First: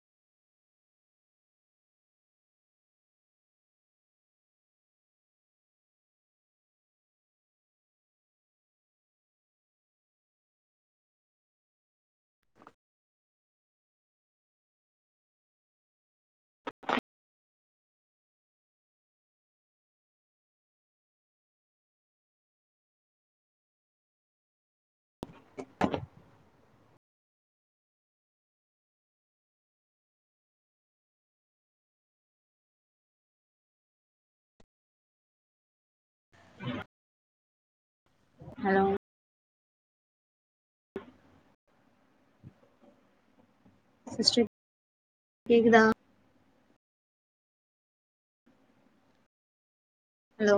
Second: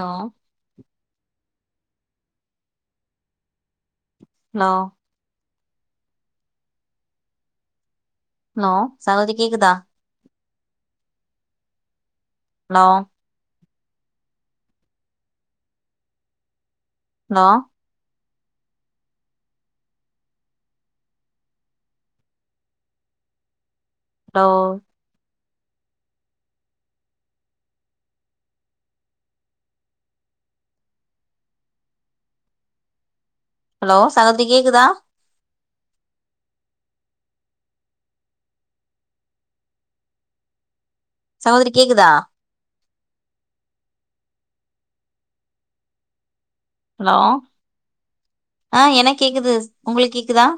No hello no சவோதிரி கேக்குதா hello hello டோவ் ஹலோ சகோத்திரி கேக்குதா ஹலோ சகோதரி கேக்குதா சிஸ்டர் கேக்குதா ஹலோ ஆ எனக் கேக்குது உங்களுக் கேக்குதா ஹலோ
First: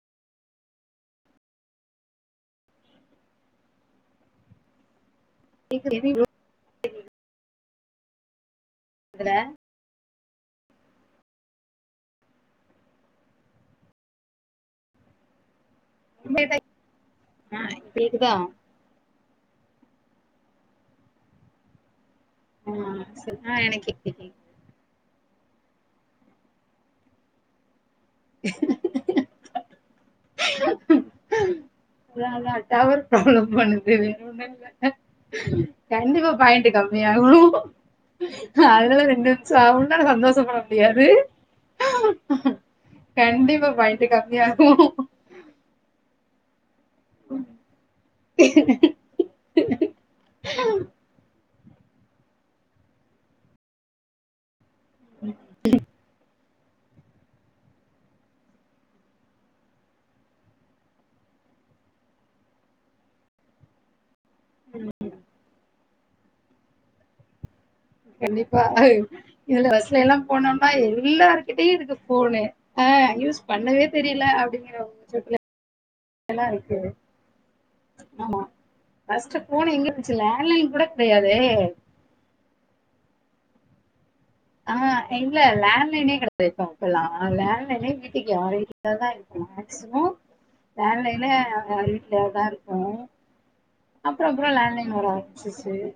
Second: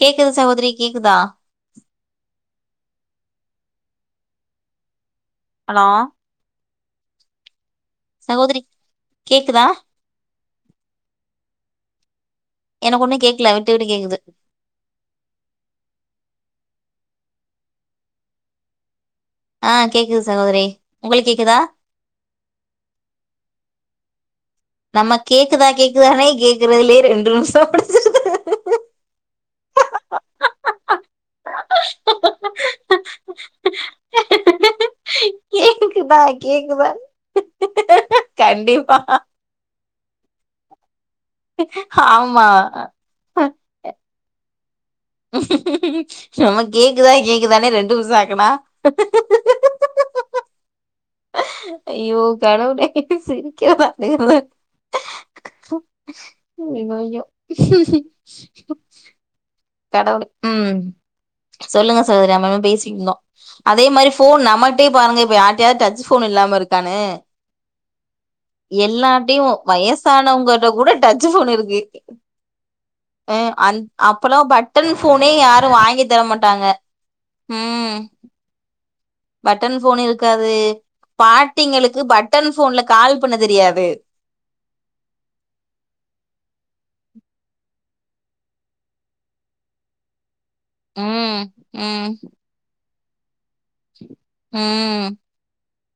கேக்குது சகோதரி கேக்குதா ஹலோ கேக்கு [unintelligible] சகோதரி இதுல கேக்குதா எனக்கு ஒண்ணு கேக்கல விட்டு விட்டு கேக்குது ஆ கேக்குதா ஆ கேக்குது சகோதரி உங்களுக் கேக்குதா ம் ஆ எனக் கேக்குது நம்ம கேக்குதா கேக்குதானே கேக்குறதுலே ரெண்டு நிமிசம் [inaudible] ஆ அத அத டவர் பரப்பளவு பன்னுது கேக்குதா கண்டிப்பா பாயிண்ட் கேக்குதா கம்மியாகு கண்டிப்பா அதுல்லாம் ரெண்டும் சவ்ண்ட சந்தோஷ பட முடியாது ஆமா கண்டிப்பா பாயிண்ட் கம்மியாகும் நம்ம கேக்குதா கேக்குதானே ரெண்டு நிமிசம் ஆக்குனா அய்யோ கடவுளே சிரிக்கறத தெரியலே அய்யோ அய்யோ கடவுளே ம் சொல்லுங்க சகோதரி நம்ம ஏதோ பேசிட்டுந்தோ அதே மாரி போன் நம்மள்ட்டே பாருங்க இப்ப யாருட்டயாவது டச் போன் இல்லாம இருக்கானு கண்டிப்பா இதுல பஸ்ல வயசானவங்கட்ட போனோம்னா கூட டச் ஃபோன் எல்லார்கிட்டயும் இருக்கு போனு ஆ அ யூஸ் அந் பண்ணவே தெரியல அப்பல்லா அப்படிங்கிற பட்டன் ஃபோனே பட்சத்துல யாரும் வாங்கி எல்லா தரமாட்டாங்க இருக்கு ஆமா ஃபஸ்ட்டு ஃபோனு பட்டன் எங்க ஃபோன் இருந்துச்சு லேன்லைன் கூட கிடையாதே க்கு பட்டன் ஓபோன்ல கால் பண்ண தெரியாது ஆ இல்ல லேண்ட்லைனே கிடையாது இப்ப அப்பல்லாம் லேண் லைனே வீட்டுக்கு யார் கிட்டய தான் இருக்கு ம் லேண்லைனே ம் யார் ம் வீட்லய தான் இருக்கும் அப்பறம் அப்பறம் லேண்ட்லைன் ம் வர செ சேரி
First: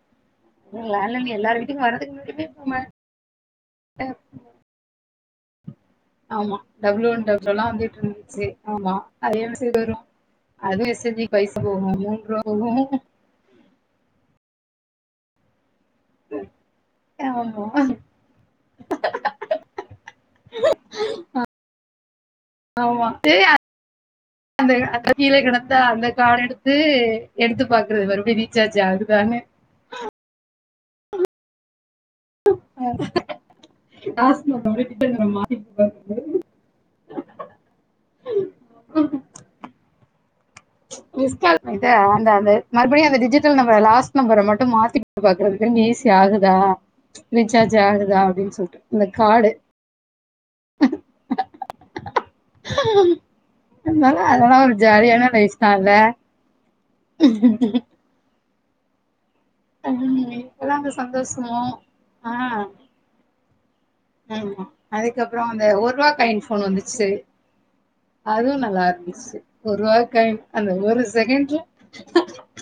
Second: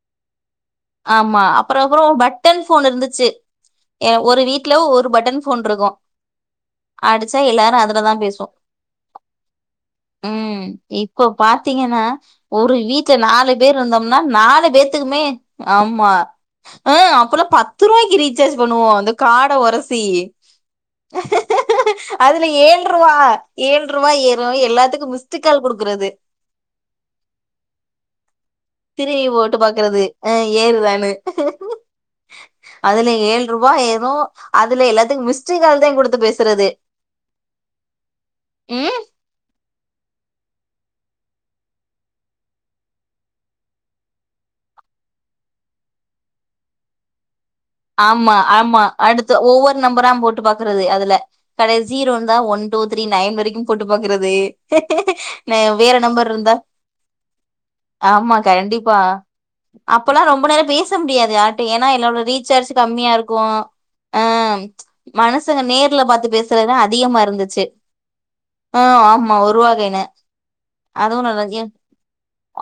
ஆமா அப்பறம் அப்பறம் முன்னாடியுமே பட்டன் இப்ப ம ஃபோன் இருந்துச்சு ஒரு வீட்ல ஒரு பட்டன் ஃபோன்ருக்கு ஆமா டபள்யூ ஒன் டபள் எல்லா வந்துட்டு பேசுவோ இருந்துச்சு ஆமா அது என்ன செய்த வரும் ம் இப்போ பாத்தீங்கன்னா ரூவா ஒரு போகு வீட்ல நாலு பேர் இருந்தோம்னா நாலு பேத்துக்குமே ஆமா ஆ அப்பெல்லா பத்து ஆமா ரூபாய்க்கி ரீசார்ஜ் பண்ணுவோ அந்த கார்டு ஒரசி [inaudible] அதுல ஆமா ஏல்ரூபா ஏல்ரூபா ஏறும் எல்லாத்துக்கூ மிஸ்டு கால் குடுக்குறத்து வந்து எடுத்து பாக்குறது மருபடியூ ரீச்சார்ஜ் திரும்பி ஆகுதான்னு போட்டு பாக்குறது அ ஏறுதான்னு அதுல ஏல் ரூபாய் ஏரும் காசு நோட்ட அதுல மறுபடியு ரிட்டன் எல்லாத்துக்கூ வர மிஸ்டு மாட்டிக்கு கால்தோ பாக்குறது குடுத்து பேசுறது ம் மிஸ்கால்‌ வந்த அந்த அந்த மறுபடியூ அந்த டிஜுடல் நம்பர லாஸ்ட் நம்பர் மட்டூ மாத்தி பாக்குறதுக்கு ஈசி ஆகுதா ரீசார்ஜ் ஆகுதா ஆமா அப்டின் ஆமா சொல்ட்டு இந்த அடுத்து கார்டு ஒவ்வொரு நம்பரா போட்டு பாக்குறது அதுல கடை ஜீரோந் தான் ஒன் டூ த்ரீ நைன் வரைக்கூ போட்டு அதனால பாக்குறது அதெல்லாம் ஒரு ஜாலியான நெ லைஃப் தான் இல்ல வேற நம்பர் இருந்தா [inaudible] ஆமா கண்டிப்பா உம் அப்பெல்லா ரொம்ப நேரோ இப்பதான் பேச அந்த முடியாது சந்தோஷமும் யர்டையூ ஏன்னா எல்லோரட ரீச் ஆஹ் கம்மியா இருக்கூ ஆ ஆமா. அதுக்கப்புறம் மனுசங்க அந்த ஒரு நேர்ல ரூபா பார்த்து பேசுறதுதா அதிகமா இருந்துச்சு அதுவூ ஆ நல்லா ஆமா இருந்துச்சு ஒருவா ஒரு காயினு வாக்கையின் அந்த ஒரு அதுவு செகண்ட்ல நல்லது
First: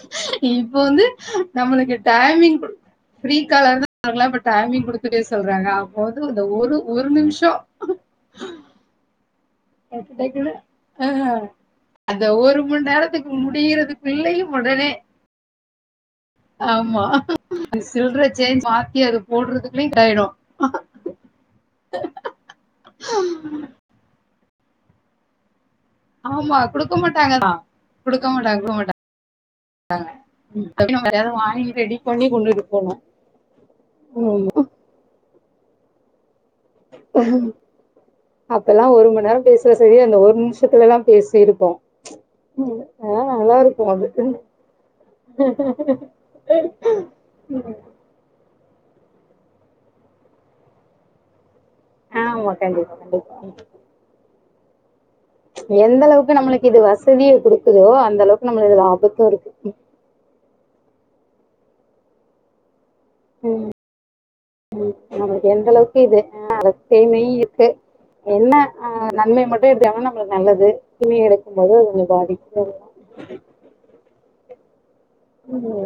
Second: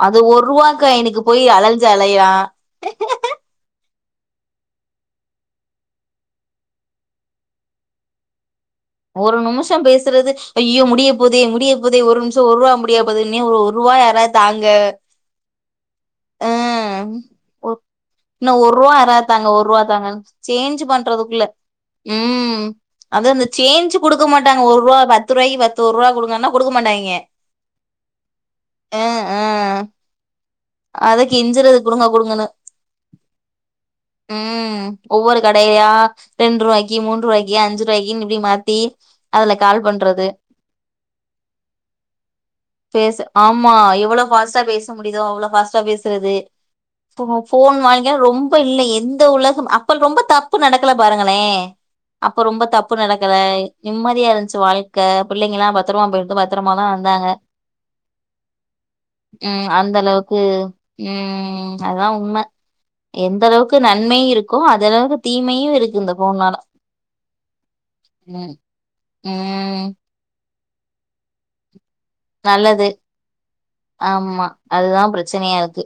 அது ஒருவா இப்ப வந்து காயினுக்கு போய் அலஞ்சு நம்மளுக்கு அலையறா டைமிங் கொடுத் ஃப்ரீ காலர்னா ஆகலா பட் டைமிங் குடுத்து போஸ் சொல்றாங்க அப்போ வந்து அந்த ஒரு ஒரு நிமிஷோ ஒரு நிமிஷ் தம் பேசுறது கேட்டுட்டேக்குள்ள ஐயோ ஆ முடிய போதே முடிய போதே ஒரு அந்த நிமிஷோ ஒரு ரூபா மண் முடியா நேரத்துக்கு போதோ ஒரு ரூபா யாரத் முடியறதுக்குள்ளயு தாங்க உடனே ஆ அந்த சில் இன்னூ ஒரு ரூபா யறாத் தாங்க ஒரு ரூபா தாங்க இதாயிடு சேஞ்ச் பண்றதுக்குள்ள ம் அதூ அந்த சேஞ்ச்சு குடுக்க மாட்டாங்க ஒரு ரூபா வச் பத்து ரூபாய்கி பத்து ஒரு ரூபா கொடுங்கன்னா ஆமா குடுக்க மாட்டாங்கே மாட்டாங்கதா குடுக்க மாட்டாங் குடுக்க மாட்டாங்க ங்க அப்டீயூ வேற அத யார்ட்டியாவது கெஞ்சுறது வாங்கிட்டு ரெடி குடுங்க பண்ணி குடுங்கன்னு கெண்டுபேவோ ஆமா ம் ஒவ்வொரு கடையா ரெண்டு ரூவாய்க் க்கி மூன்று ரூபாய்கி அஞ்சு ரூபாய்கு இப்டி மாத்தி அப்பெல்லா ஒரு மண் நேரோ அதுல பேசுற கால் சரி அந்த பண்றது ஒரு நிமிஷத்துலல்லா பேசிருப்போ பேச அதெல்லா நல்லா ஆமா இருக்கு எவ்ளோ அது ஃபாஸ்ட்டா பேச முடியுதோ அவ்ளோ ஃபாஸ்டா பேசுறது ஃபோ ஃபோன் வாங்கி ஏ ரொம்ப இல்ல எந்த உலகம் அப்ப ரொம்ப தப்பு நடக்கல பாருங்களே அப்ப ஆமா ரொம்ப தப்பு கண்டிப்பா நடக்கள கண்டிப்பா நிம்மதியா இருந்ச்சு வாழ்க் க பிள்ளைங்கெல்லா எந்த பத்திரமா அளவுக்கு போய்ட்டு நம்மளுக்கு பத்திரம இது தா வந்தாங்க வசதிய குடுக்குதோ அந்த அளவுக்கு நம்மளுக்கு இதுல ஆபத்து இருக்கு ம் அந்த அளவுக்கு கு ம் அதா உண்மை எந்த அளவுக்கு நன்மையூ இருக்கே அந்த அளவுக்கு நம்மளுக்கு எந்த தீமையூ அளவுக்கு இருக்கு இந்த இது ஃபோன் னால தீமையு இருக்கு என்ன ஆ நன்மைய் மட்டூ கெவனப் நல்லது துணி எடுக்கும்போது கெஞ்சொ அது பாதிக்கூ ஆம்மா அதுதா பிரச்சனையா இருக்கு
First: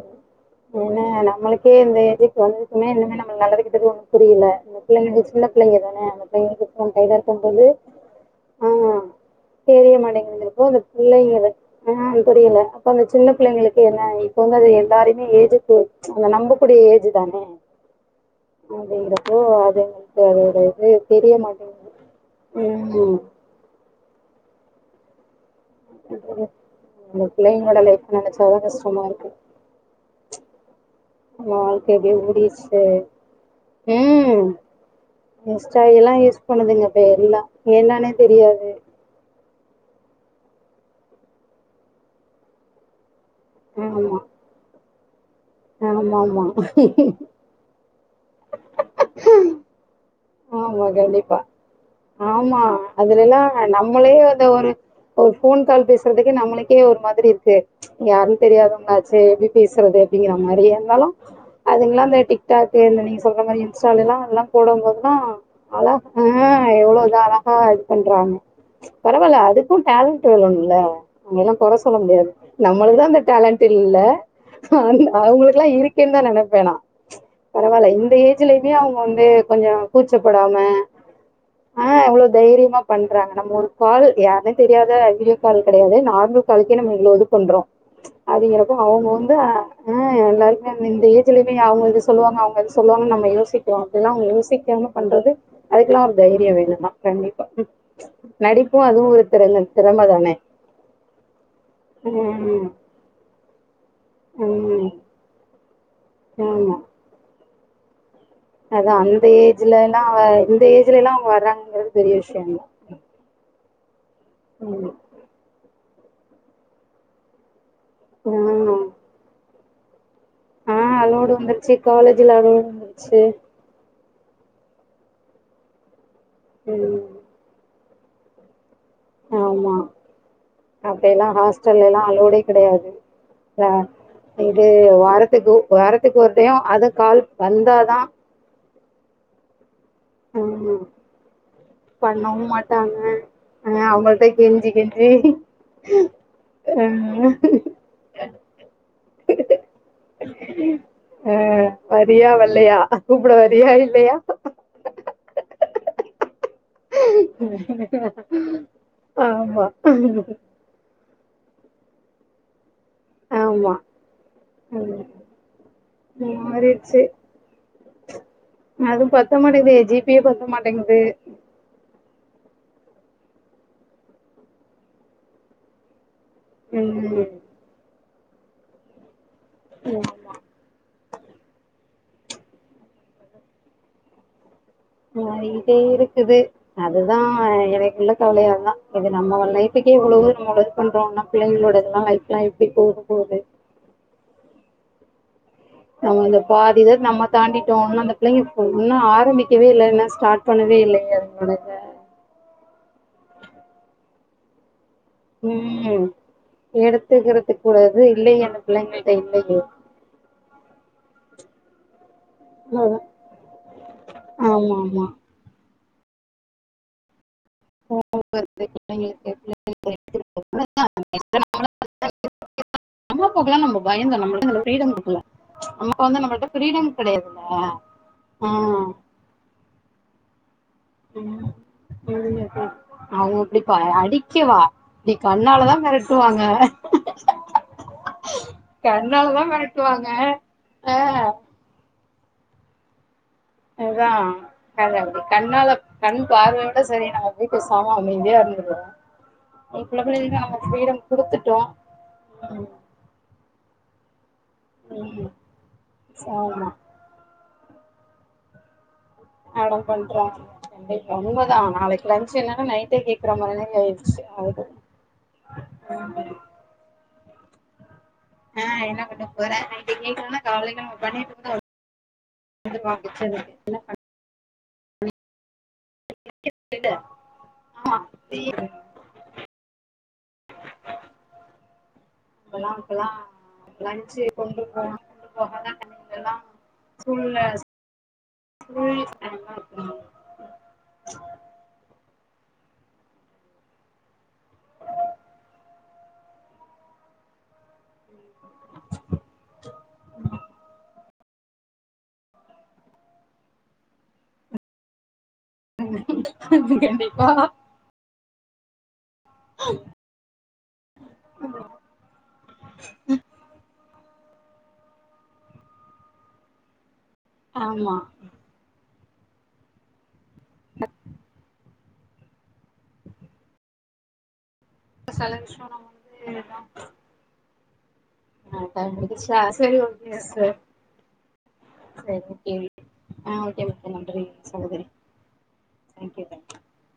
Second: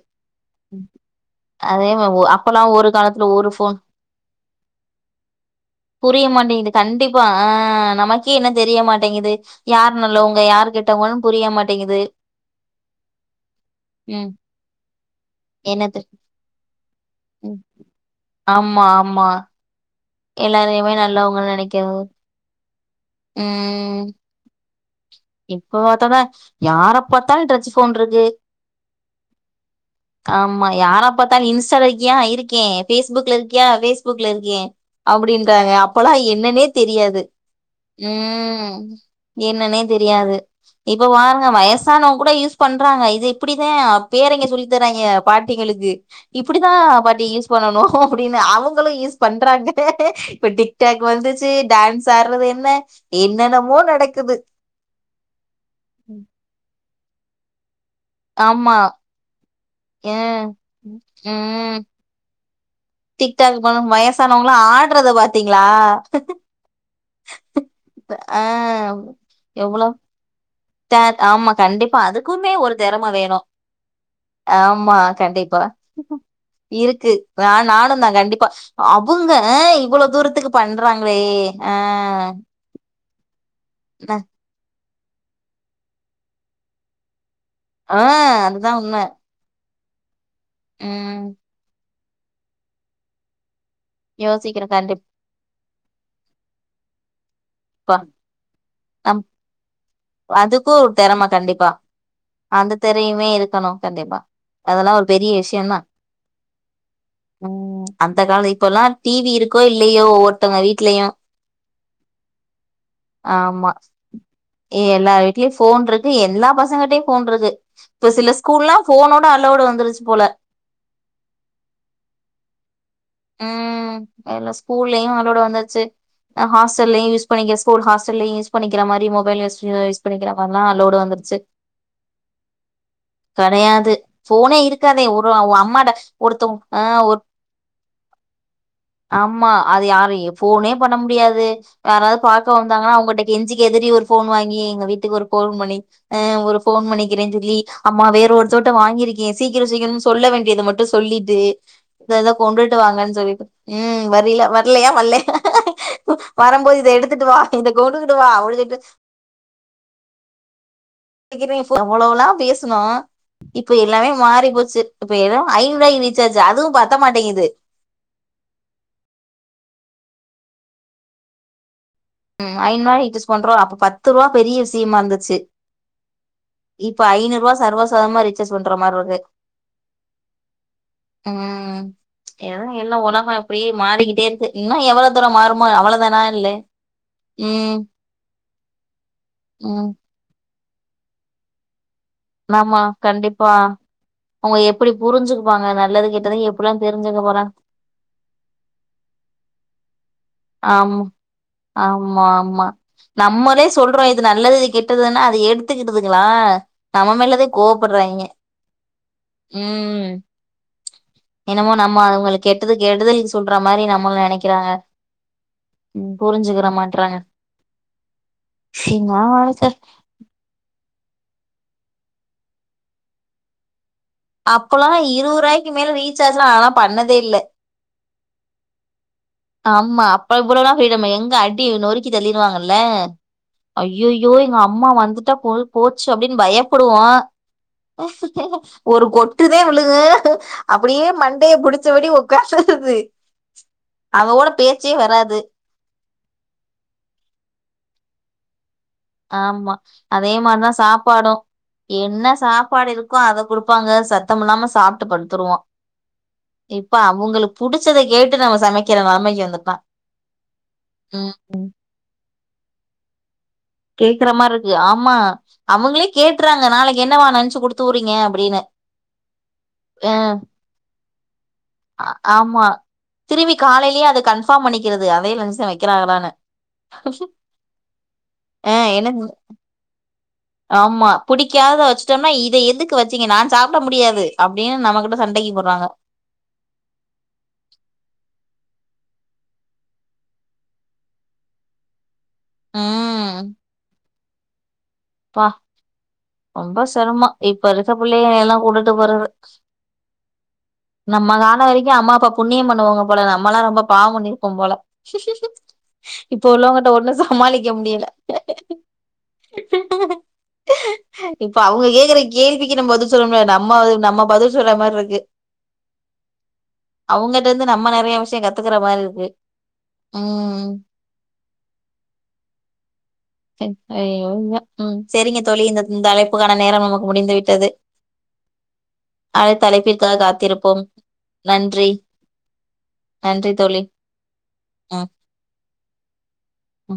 ஏன்ன நம்மள்க்கே அதே இந்த மா ஒ எஜீ அப்பல்லா வந்ததுக்குமே ஒரு இன்னுமே காலத்துல ஒரு நல்லது ஃபோன் கொட்டது ஒண்ணு புரியல பிள்ளைங்களுக்கு சின்ன பிள்ளைங்க தானே அந்த புரிய பிள்ளைங்களுக்கு மாட்டேங்குது ஃபோன் கையில கண்டிப்பா ஆ இருக்கும்போது நமக்கே இன்னூ தெரிய ஆஹ் மாட்டேங்குது யார் நல்லவங்க யார் கெட்ட புள்ளைங்களுக் ஆ புரியல அப்ப அந்த சின்ன புள்ளைங்களுக்கு என்னா ம் சொன்னது எல்லாரையுமே எதுக்கு என்னது அத நம்பக்கூடிய ஏஜ் தானே ம் ஆமா ஆமா அப்டிங்கிரப்போ அதுங்களுக் எல்லாரையுமே நல்லவங்கனு நினைக்கிறது உம் ம் இப்ப பாத்தாதா யார அந்த பாத்தாலு டச் பிள்ளைங்களோட ஃபோன் லைஃப் இருக்கு நினைச்சாதான் கஷ்டமா இருக்கு ஆமா யார பாத்தாலு இன்ஸ்டால வாழ்க்கை அப்டியே இருக்கியா இருக்கே ஓடிருச்சு ஃபேஸ்புக்ல இருக்கியா ஃபேஸ்புக்ல ம் இருக்கே அப்டின்றாங்க இன்ஸ்டா அப்பல்லா எல்லா அது யூஸ் என்னன்னே பண்ணுதுங்க இப்ப தெரியாது எல்லா என்னன்னே தெரியாது ம் என்னன்னே தெரியாது இப்ப பாருங்க வயசானவங்க கூட யூஸ் பண்றாங்க இதே இப்பிடிதா ஆமா பேரங்க சொல்லி தராங்க பாட்டிங்களுக்கு ஆமா ஆமா இப்டிதா பாட்டி யூஸ் பண்ணணு அப்டின்னு அவங்களு யூஸ் பண்றாங்க இப்ப ஆமா டிக்டாக் கண்டிப்பா வந்துச்சு டான்ஸ் ஆட்றது ஆமா என்ன அதுலல்லா என்னென்னமோ நம்மளே நடக்குது அந்த ஒரு ஒரு ஃபோன் கால் பேசுறதுக்கே நம்மளுக்கே ஒரு மாதிரி இருக்கு யாருன்னு ஆமா தெரியாதவங்களாச்சே எப்டி பேசறது அ அப்டிங்கற மாறி இருந்தாலு ம் அதுகல்லா போயி டிக் டாக்கு இல்ல நீங்க சொல்ற மாறி இன்ஸ்டாலல்லா எல்லா போடம் போது புக்ல பாத்தீங்ளா எவ்ளோ இது அழகா இது பண்றாங்க பரவால்ல அதுக்கும் எவ்ளோ டேலண்ட் வேணு இல்லங்க ஆமா அவங்கல்லா கொற கண்டிப்பா சொல்ல முடியாது அதுக்குமே ஒரு தெறம நம்மளுக்குதா அந்த வேணு டேலண்ட் இல்ல ஆமா அவங்களுக்குல்லா இருக்கேன்னு தா நெனப்பே நா இருக்கு நா பரவால்ல நானும் இந்த தான் கண்டிப்பா ஏஜ்ல இப்பயே அவங்க வந்து அவுங்க கொஞ்சோ இவ்ளோ தூரத்துக்கு கூச்சப்படாம பண்றாங்களே ஆ எவ்ளோ தைரியமா பண்றாங்க நம்ப ஒரு காலு ந யார்னே தெரியாத வீடியோ கால் கெடையாது நார்மல் காலுக்கே நம்ம இவ்ளோ இது பண்றோ ஆ அது எனக்கு அதுதான் உண்ம அவுங்க வந்த ஆ எல்லாருமே இந்த ம் ஏஜ்லயமே அவங்க இது சொல்லுவாங்க அவங்க அது சொல்லுவாங்க நம்ம யோசிக்கறோ அப்பில்லா அவங்க யோசிக் யோசிக்கிறேன் கண்டிப்பா என்னது அதுக்கெல்லா ஒரு தைரியம் வேணும் தா கண்டிப்பா ப்பா நடிப்பும் அதுவும் அப் ஒரு திறமை திறமை தானே! அதுக்கும் தெரம கண்டிப்பா ம். அந்த தெரையுமே இருக்கணு கண்டிப்பா ம். அதெல்லா ஒரு பெரிய விஷயந்தா ஆமா ம் அந்த கால அத்தா அந்த ஏஜ்லன்னா இந்த ஏஜ்லல்லா வீட்லயும் அவங்க வராங்கங்றது பெரிய விஷயந்தா ஆமா ம். எல்லா வீட்லயு ஃபோன் இருக்கு எல்லா பசங்கிட்டயு ஃபோன் இருக்கு இப்ப சில ஸ்கூல்லா ம் ஃபோனோட அளோவ்ட் வந்துருச்சு போல ஆ அளோவ்ட் வந்துருச்சி காலேஜ்ல அளோவ்ட் வந்துருச்சி ம் எல்லா ஸ்கூல்லயு அலோவ்ட் வந்துருச்சி ம் ஹாஸ்டல்லயு யூஸ் பண்ணிக்க ஸ்கூல் ஹாஸ்டல்லயு யூஸ் பண்ணிக்ற மாறி மொபைல் ஹிஸ்ட்ரி ஆமா ஏதோ யூஸ் பண்ணிக்கிற மாறில்லா அலோட்டு அப்பயெல்லா வந்துருச்சி ஹாஸ்டல்ல எல்லா அலோடே கெடையாது கெடையாது போனே இது இருக்காதே ஒரு வாரத்துக்கு அம்மாட வாரத்துக்கு ஒரு டைம் ஒருத்தவங்க ஆ அது ஒரு கால் வந்தாதா ஆமா அது யாரு ஃபோனே ம் பண்ண முடியாது யாராவது பண்ணவு பாக்க வந்தாங்கன்னா மாட்டாங்க அவங்கட்ட கெஞ்சி ஆ கெதரி ஒரு அவங்கள்ட்ட ஃபோன் வாங்கி கெஞ்சி எங்க கெஞ்சி வீட்டுக்கு ஒரு ஃபோன் பண்ணி அ ஒரு ஃபோன் பண்ணிக்கிறேனு சொல்லி அம்மா வேற ஒருதட்ட வாங்கிருக்கே சீக்கிரம் சீக்கிரம்னு சொல்ல வேண்டியத மட்டு ஆ சொல்லிட்டு இந்த இத வரியா கொண்டுட்டு வல்லையா வாங்கன்னு கூப்ட சொல்லிட்டு வரியா ம் இல்லையா வரியில்ல வர் குல்லையா வல்ல வரும்போது இத எடுத்துட்டு வா இந்த கொண்டுகிட்டு வா அப்டின்ட்டு ஆமா வெக்கிற ஃபோன எவ்வளவு எல்லா பேசுனோ ஆமா இப்ப எல்லாமே மாறி போச்சு ம் இப்ப ஏதோ ஐநூற்ரூபாய்க்கு ரீச்சார்ஜ் அதுவு பத்த மாறிடுச்சு மாட்டேங்குது அதுவு பத்த மாட்டேங்குது ஜி பியே பத்த மாட்டேங்குது ம் ஐநூறு ரூவாய்க்கு ரிசார்ஜ் பண்றோ அப்ப பத்து ரூபா பெரிய விஷியமா இருந்துச்சு இப்ப ம் ஐநூரூவா சர்வசாதரணமா ரீசார்ஜ் பண்ற மாறி இருக்கு ம் ம் எதோ எல்லா ஒலகோ அப்டியே மாறிக்கிட்டே இருக்கு இன்னும் எவ்வள தூரோ ஆ மாறுமோ இது அவ்ளோ தானா இருக்குது இல்ல அதுதா ம் எனக்குள்ள கவலையா அதா இது நம்ம ம் லைஃப்க்கே எவ்வளோ இருக்கும் பொழுத் சொல்றேன்னா பிள்ளைங்களோட எல்லா [unintelligible] ஆமா கண்டிப்பா அவங்க எப்டி புரிஞ்சிருப்பாங்க நல்லது நம்ம இந்த கெட்டது எப்டி பாதி இத தெரிஞ்சுக்க நம்ம போறாங் [unintelligible] அந்த பிள்ளைங்களுக் ஒன்னு ஆரம்பிக்கவே இல்ல ஸ்டார்ட் பண்ணவே ஆமா இல்லையே அதுங்களோட இத ஆமா ஆமா நம்மளே சொல்றோ இது நல்லது இது கெட்டதுன்னா அத் து ம் எடுத்துக்கிட்டுதுங்களா நம்ம மேலதா எடுத்துக்கிறதுக்கு கூடது கோவப்பட்றாய்ங்க இல்லையே அந்த பிள்ளைங்கள்ட்ட இல்லையே ம் என்னமோ நம்ம அவங்களுக்கு கெட்டது கெடுதலுக்கு சொல்ற மாரி நம்மள நெனைக்கிறாங்க ஆமா ஆமா ம் புரிஞ்சிக்கிற மாட்றாங்க [inaudible] [inaudible] என்னா வாழ்க்க நம்ப போகலாம் நம்ப பயந்தோ நம்மள அப்பல்லா ஃப்ரீடம்க்குல இருவது ம்ச் ரூவாய்க்கு மேல நமக்கு வந்து ரீசார்ஜ்லா நம்மள்ட்ட நாலா பிஃரீடம் பண்ணதே இல்ல கிடையாதுல்ல ஆ ஆமா அப் அ இவ்ளோல்லா ஃப்ரீடம்மு எங்க அடி நொறுக்கி ம் தள்ளிருவாங்கல்ல அவங்க இப்டி ப ஐய்யய்யோ எங்க அடிக்கவா அம்மா இப்டி வந்துட் ட்டா போய் கண்ணாலதா போச்சு அப்டின்னு மெரட்டுவாங்க பயப்படுவோ ஒரு கண்ணாலதா கொட்டுதே விழுகு மெரட்டுவாங்க அ அப்டியே மண்டய பிடிச்ச படி ஒக் [unintelligible] து அதுதா நல்லாருக்கு வராது கண்ணாலக் கண் பார்வையில செரி நாங்க அப்டி பேசாம அமைதியா இருந்துகிறோ ஆமா அதே மார் தா சாப்பாடு குடுத்துட்டோ என்ன சாப்பாடு இருக் கோ அத குடுப்பாங்க சத்தம்மில்லாம சாப்ட்டு ம் படுத்திருவோ ஆமா இப் ப அவங்களுக்கு புடிச்சத கேட்டு நம்ம சமைக்கிற நெலமைக்கு வந் மேடம் பண்ற [inaudible] உண்ம தா ம் நாளைக்கு லஞ்ச் என்னன்னா நைட்டே கேக்குற மாரி [unintelligible] கேக்கிற அது மார்ருக்கு ஆமா அவங்களே கேட்றாங்க நாளைக்கு என்ன மா லஞ்ச் குடுத்து உட்றீங்க ஆ என்ன கொண்டு போற நைட்டுக்கு பண்ணிட்டோம்னா காலைல நம்ப பண்ணிட்ருக்கணு ஆ ஆமா திரும்பி காலையியே அது கன்ஃப் பார்ம் பண்ணிக்கிறது அதே லஞ்ச்சுதா வைக்கிறாங்களான்னு ஆமா தீர் ஆ எனக்கு ஆமா பிடிக்காத வச் சொன்னா இத இப்பல்லா எதுக்கு இப்பல்லா வச்சீங்க நா சாப்பிட லன்ச்சு முடியாது அப்டின்னு நம்ம கிட்ட சண்டைக்கு போடுறாங்க எல்லா சூழ்நில புரி [inaudible] ம் ப்பா ரொம்ப செரமா இப்ப இருக்கிற பிள்ளைகள எல்லா கூட்டுட்டு போறது நம்ம காண வரைக்கு அம்மா அப்பா புண்ணிய பண்ணவோங்க போல நம்ம எல்லா ரொம்ப பாவோ பண்ணிருப்போ போல இப்ப உள்ளவங்கிட்ட ஒண்ணு கண்டிப்பா சமாளிக்க முடியல இப்ப அவங்க கேக்குற கேள்விக்கு நம்ம பதில் சொல்ல முடியது நம்ம நம்ம பதில்ஸ் சொல்ற மார்ருக்கு அவங்கிட்ட இருந்து நம்ம ஆமா நெறைய விஷியோ கத் துக்கற மாரி இருக்கு ம்ம் செர் ஐயோ ஐயோ வுவ்வா ம் செல செரிங்க விஷயோ தோழி இந்த ம் இந்த அழைப்புக்கான நேரம் நமக்கு முடிந்து விட்டது அப்ப அவங்களுக்கு அடுத்த சரி அழைப்பிற்காக ஓகேங்க சார் காத்திருப்போம் நன்றி சரி ஓ கே ஆ நன்றி ஓகே தோழி நன்றி சகோதரி ம் தேங்க் யூ தேங்க யூ ம்